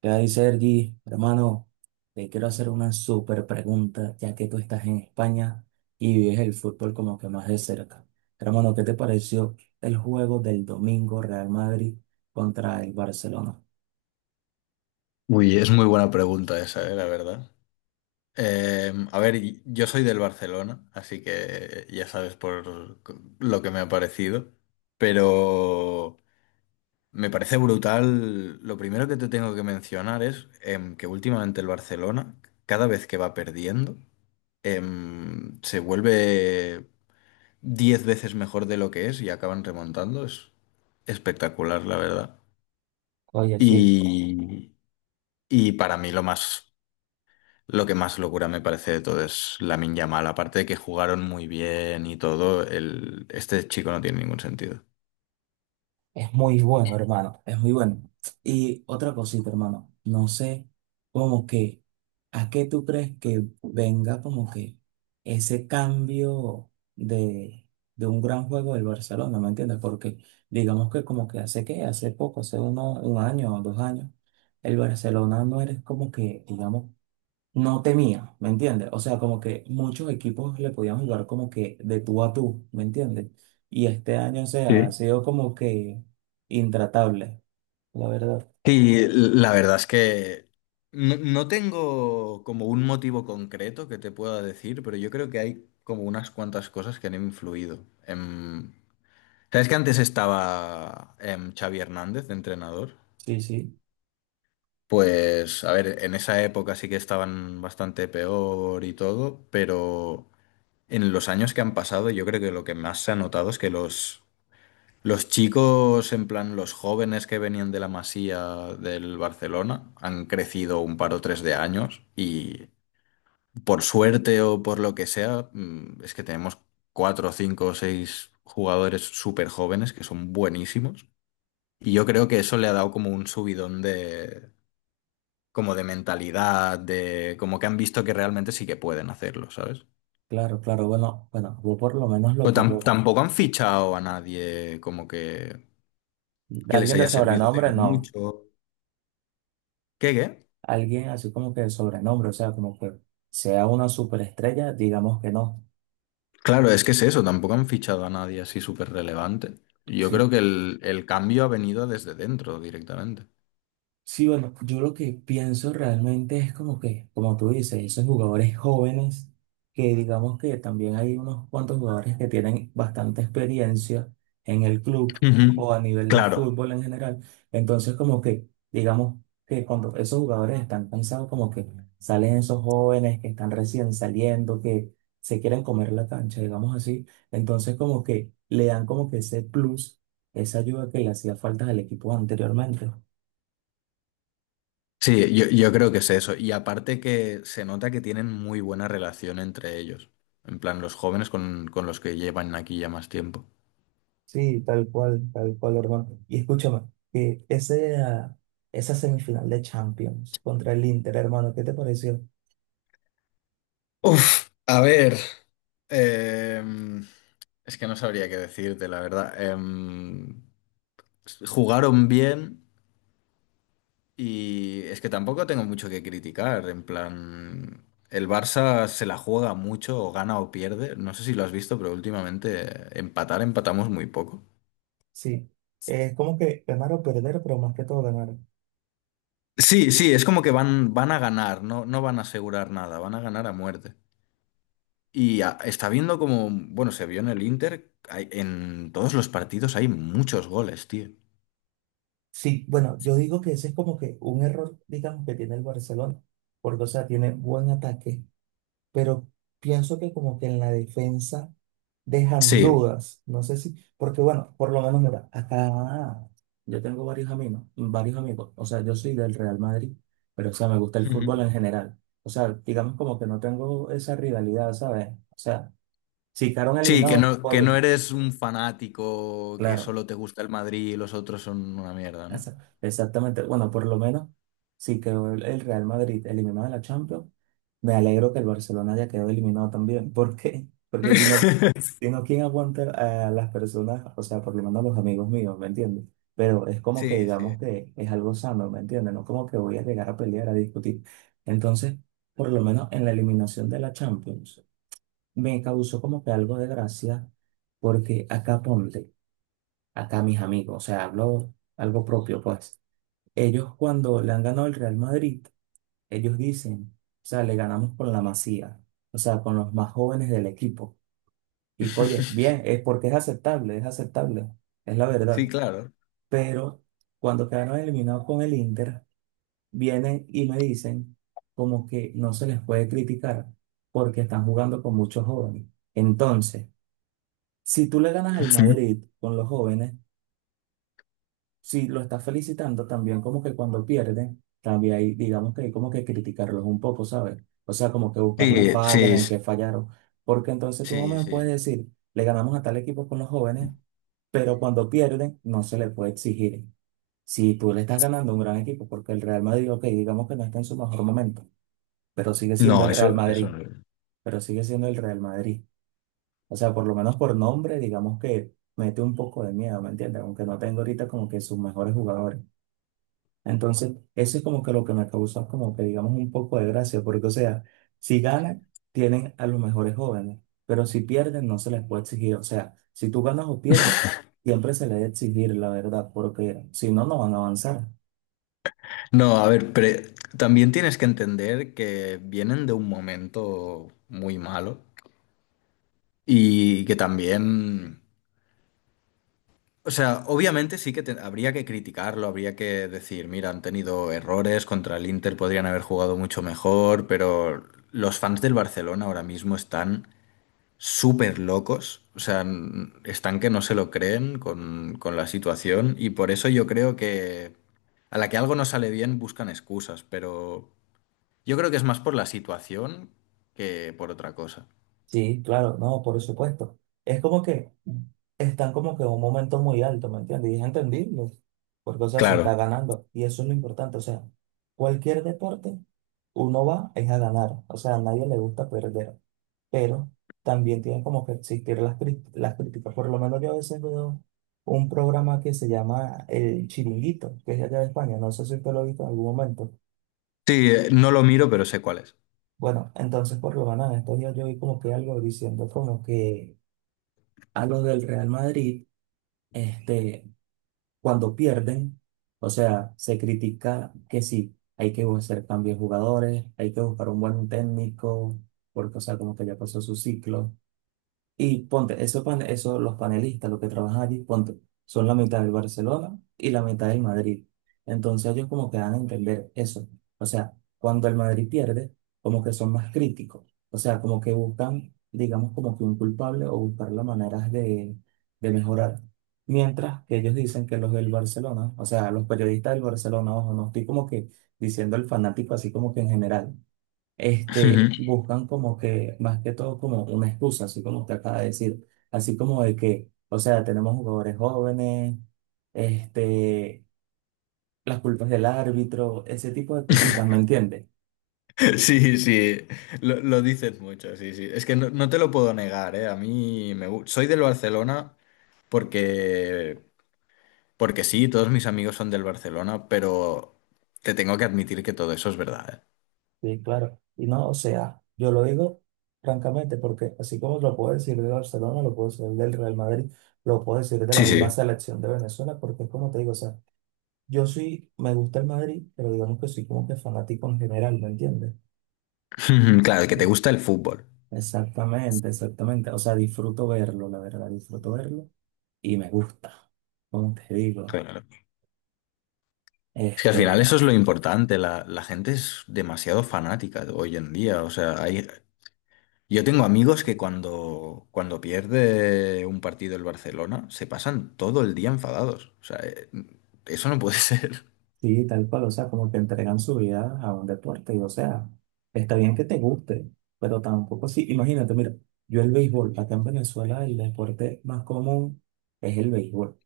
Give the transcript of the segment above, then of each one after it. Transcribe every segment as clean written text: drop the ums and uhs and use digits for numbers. ¿Qué hay, Sergi? Hermano, te quiero hacer una súper pregunta, ya que tú estás en España y vives el fútbol como que más de cerca. Hermano, ¿qué te pareció el juego del domingo Real Madrid contra el Barcelona? Uy, es muy buena pregunta esa, la verdad. A ver, yo soy del Barcelona, así que ya sabes por lo que me ha parecido, pero me parece brutal. Lo primero que te tengo que mencionar es que últimamente el Barcelona, cada vez que va perdiendo, se vuelve 10 veces mejor de lo que es y acaban remontando. Es espectacular, la verdad. Oye, sí. Y, y para mí, lo que más locura me parece de todo es Lamine Yamal. Aparte de que jugaron muy bien y todo, este chico no tiene ningún sentido. Es muy bueno, hermano, es muy bueno. Y otra cosita, hermano, no sé como que, ¿a qué tú crees que venga como que ese cambio de, de un gran juego del Barcelona? ¿Me entiendes? Porque digamos que como que, hace poco, hace uno, un año o 2 años, el Barcelona no eres como que, digamos, no temía, ¿me entiendes? O sea, como que muchos equipos le podían jugar como que de tú a tú, ¿me entiendes? Y este año, o sea, ha Sí. sido como que intratable, la verdad. Y la verdad es que no, no tengo como un motivo concreto que te pueda decir, pero yo creo que hay como unas cuantas cosas que han influido. ¿Sabes que antes estaba Xavi Hernández de entrenador? Sí, Pues, a ver, en esa época sí que estaban bastante peor y todo, pero en los años que han pasado, yo creo que lo que más se ha notado es que los chicos, en plan los jóvenes que venían de la Masía del Barcelona, han crecido un par o tres de años y por suerte o por lo que sea, es que tenemos cuatro, cinco o seis jugadores súper jóvenes que son buenísimos. Y yo creo que eso le ha dado como un subidón de, como de mentalidad, de como que han visto que realmente sí que pueden hacerlo, ¿sabes? claro, claro. Bueno, bueno, yo por lo menos lo Pero que yo. tampoco han fichado a nadie como que les Alguien de haya servido sobrenombre, de no. mucho. ¿Qué, qué? Alguien así como que de sobrenombre, o sea, como que sea una superestrella, digamos que no. Claro, es que es eso, tampoco han fichado a nadie así súper relevante. Yo creo Sí. que el cambio ha venido desde dentro directamente. Sí, bueno, yo lo que pienso realmente es como que, como tú dices, esos jugadores jóvenes, que digamos que también hay unos cuantos jugadores que tienen bastante experiencia en el club o Ujú. a nivel del Claro, fútbol en general. Entonces, como que, digamos que cuando esos jugadores están cansados, como que salen esos jóvenes que están recién saliendo, que se quieren comer la cancha, digamos así. Entonces, como que le dan como que ese plus, esa ayuda que le hacía falta al equipo anteriormente. sí, yo creo que es eso. Y aparte que se nota que tienen muy buena relación entre ellos. En plan, los jóvenes con los que llevan aquí ya más tiempo. Sí, tal cual, hermano. Y escúchame, que ese, ah, esa semifinal de Champions contra el Inter, hermano, ¿qué te pareció? Uf, a ver. em, es que no sabría qué decirte, la verdad. Jugaron bien y es que tampoco tengo mucho que criticar. En plan, el Barça se la juega mucho, o gana o pierde. No sé si lo has visto, pero últimamente empatar, empatamos muy poco. Sí, es como que ganar o perder, pero más que todo ganar. Sí, sí, es como que van a ganar, no, no van a asegurar nada, van a ganar a muerte. Y está viendo como, bueno, se vio en el Inter, en todos los partidos hay muchos goles, tío. Sí, bueno, yo digo que ese es como que un error, digamos, que tiene el Barcelona, porque, o sea, tiene buen ataque, pero pienso que como que en la defensa dejan Sí. dudas. No sé si, porque bueno, por lo menos mira, acá yo tengo varios amigos, varios amigos. O sea, yo soy del Real Madrid, pero o sea, me gusta el Ujú. fútbol en general. O sea, digamos como que no tengo esa rivalidad, ¿sabes? O sea, si quedaron Sí, que eliminados, no, que no oye, eres un fanático que claro. solo te gusta el Madrid y los otros son una mierda, ¿no? Esa- Exactamente. Bueno, por lo menos, si quedó el Real Madrid eliminado de la Champions, me alegro que el Barcelona haya quedado eliminado también. ¿Por qué? Porque si no, si no, ¿quién aguanta a las personas? O sea, por lo menos a los amigos míos, ¿me entiendes? Pero es como que Sí, sí. digamos que es algo sano, ¿me entiendes? No como que voy a llegar a pelear, a discutir. Entonces, por lo menos en la eliminación de la Champions, me causó como que algo de gracia, porque acá ponte, acá mis amigos, o sea, hablo algo propio, pues. Ellos cuando le han ganado el Real Madrid, ellos dicen, o sea, le ganamos con la Masía, o sea, con los más jóvenes del equipo. Y oye, bien, es porque es aceptable, es aceptable, es la Sí, verdad. claro. Pero cuando quedaron eliminados con el Inter, vienen y me dicen como que no se les puede criticar porque están jugando con muchos jóvenes. Entonces, si tú le ganas al Sí. Madrid con los jóvenes, si lo estás felicitando, también como que cuando pierden, también hay, digamos que hay como que criticarlos un poco, ¿sabes? O sea, como que buscar las Sí, fallas, sí, en qué fallaron. Porque entonces tú no sí, me sí. puedes decir, le ganamos a tal equipo con los jóvenes, pero cuando pierden, no se le puede exigir. Si tú le estás ganando a un gran equipo, porque el Real Madrid, ok, digamos que no está en su mejor momento, pero sigue siendo No, el Real eso Madrid, no. pero sigue siendo el Real Madrid. O sea, por lo menos por nombre, digamos que mete un poco de miedo, ¿me entiendes? Aunque no tengo ahorita como que sus mejores jugadores. Entonces, eso es como que lo que me causa como que digamos un poco de gracia, porque o sea, si ganan, tienen a los mejores jóvenes, pero si pierden, no se les puede exigir. O sea, si tú ganas o pierdes, siempre se les debe exigir, la verdad, porque si no, no van a avanzar. No, a ver, pero también tienes que entender que vienen de un momento muy malo y que también. O sea, obviamente sí que habría que criticarlo, habría que decir, mira, han tenido errores, contra el Inter podrían haber jugado mucho mejor, pero los fans del Barcelona ahora mismo están súper locos, o sea, están que no se lo creen con, la situación y por eso yo creo que a la que algo no sale bien buscan excusas, pero yo creo que es más por la situación que por otra cosa. Sí, claro, no, por supuesto. Es como que están como que en un momento muy alto, ¿me entiendes? Y es entendible, porque o sea, se está Claro, ganando y eso es lo importante. O sea, cualquier deporte, uno va es a ganar, o sea, a nadie le gusta perder. Pero también tienen como que existir las, cri- las críticas. Por lo menos yo a veces veo un programa que se llama El Chiringuito, que es de allá de España, no sé si usted lo ha visto en algún momento. sí, no lo miro, pero sé cuál es. Bueno, entonces por lo menos en estos días yo vi como que algo diciendo como que a los del Real Madrid, este, cuando pierden, o sea, se critica que sí, hay que hacer cambios de jugadores, hay que buscar un buen técnico, porque o sea, como que ya pasó su ciclo. Y ponte, esos pan esos- los panelistas, los que trabajan allí, ponte, son la mitad del Barcelona y la mitad del Madrid. Entonces ellos como que dan a entender eso. O sea, cuando el Madrid pierde, como que son más críticos. O sea, como que buscan, digamos, como que un culpable o buscar las maneras de mejorar. Mientras que ellos dicen que los del Barcelona, o sea, los periodistas del Barcelona, ojo, no estoy como que diciendo el fanático así como que en general este, buscan como que, más que todo, como una excusa, así como usted acaba de decir, así como de que, o sea, tenemos jugadores jóvenes, este, las culpas del árbitro, ese tipo de cositas, ¿me entiendes? Sí, sí, lo dices mucho, sí, sí. Es que no, no te lo puedo negar, ¿eh? A mí me gusta. Soy del Barcelona porque, porque sí, todos mis amigos son del Barcelona, pero te tengo que admitir que todo eso es verdad, ¿eh? Sí, claro. Y no, o sea, yo lo digo francamente porque así como lo puedo decir de Barcelona, lo puedo decir del Real Madrid, lo puedo decir de la Sí, misma sí. selección de Venezuela, porque es como te digo, o sea, yo sí me gusta el Madrid, pero digamos que soy como que fanático en general, ¿me entiendes? Claro, que te gusta el fútbol. Exactamente, exactamente. O sea, disfruto verlo, la verdad, disfruto verlo y me gusta, como te digo. Claro. Es que al final Este, eso es lo importante, la gente es demasiado fanática hoy en día, o sea, hay, yo tengo amigos que cuando pierde un partido el Barcelona se pasan todo el día enfadados. O sea, eso no puede ser. sí, tal cual, o sea, como que entregan su vida a un deporte y, o sea, está bien que te guste, pero tampoco sí. Imagínate, mira, yo el béisbol, acá en Venezuela el deporte más común es el béisbol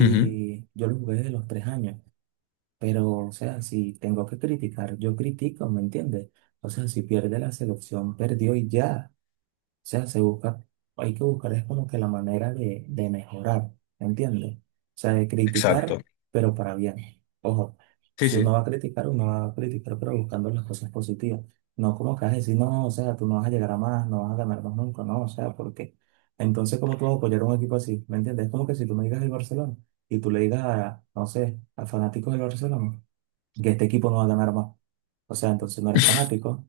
Ujú. yo lo jugué desde los 3 años, pero, o sea, si tengo que criticar, yo critico, ¿me entiendes? O sea, si pierde la selección, perdió y ya. O sea, se busca, hay que buscar es como que la manera de mejorar, ¿me ¿entiendes? O sea, de criticar, Exacto. pero para bien. Ojo, Sí, si uno va sí. a criticar, uno va a criticar, pero buscando las cosas positivas. No como que vas a decir, no, o sea, tú no vas a llegar a más, no vas a ganar más nunca, no, o sea, porque entonces, ¿cómo tú vas a apoyar a un equipo así? ¿Me entiendes? Es como que si tú me digas el Barcelona y tú le digas a, no sé, a fanáticos del Barcelona que este equipo no va a ganar más. O sea, entonces no eres fanático.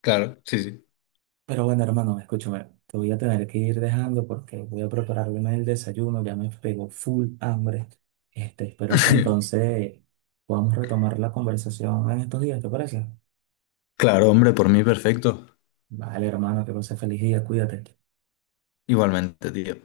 Claro, sí, sí. Pero bueno, hermano, escúchame, te voy a tener que ir dejando porque voy a prepararme el desayuno, ya me pegó full hambre. Este, espero que entonces podamos retomar la conversación en estos días, ¿te parece? Claro, hombre, por mí perfecto. Vale, hermano, que pase feliz día, cuídate. Igualmente, tío.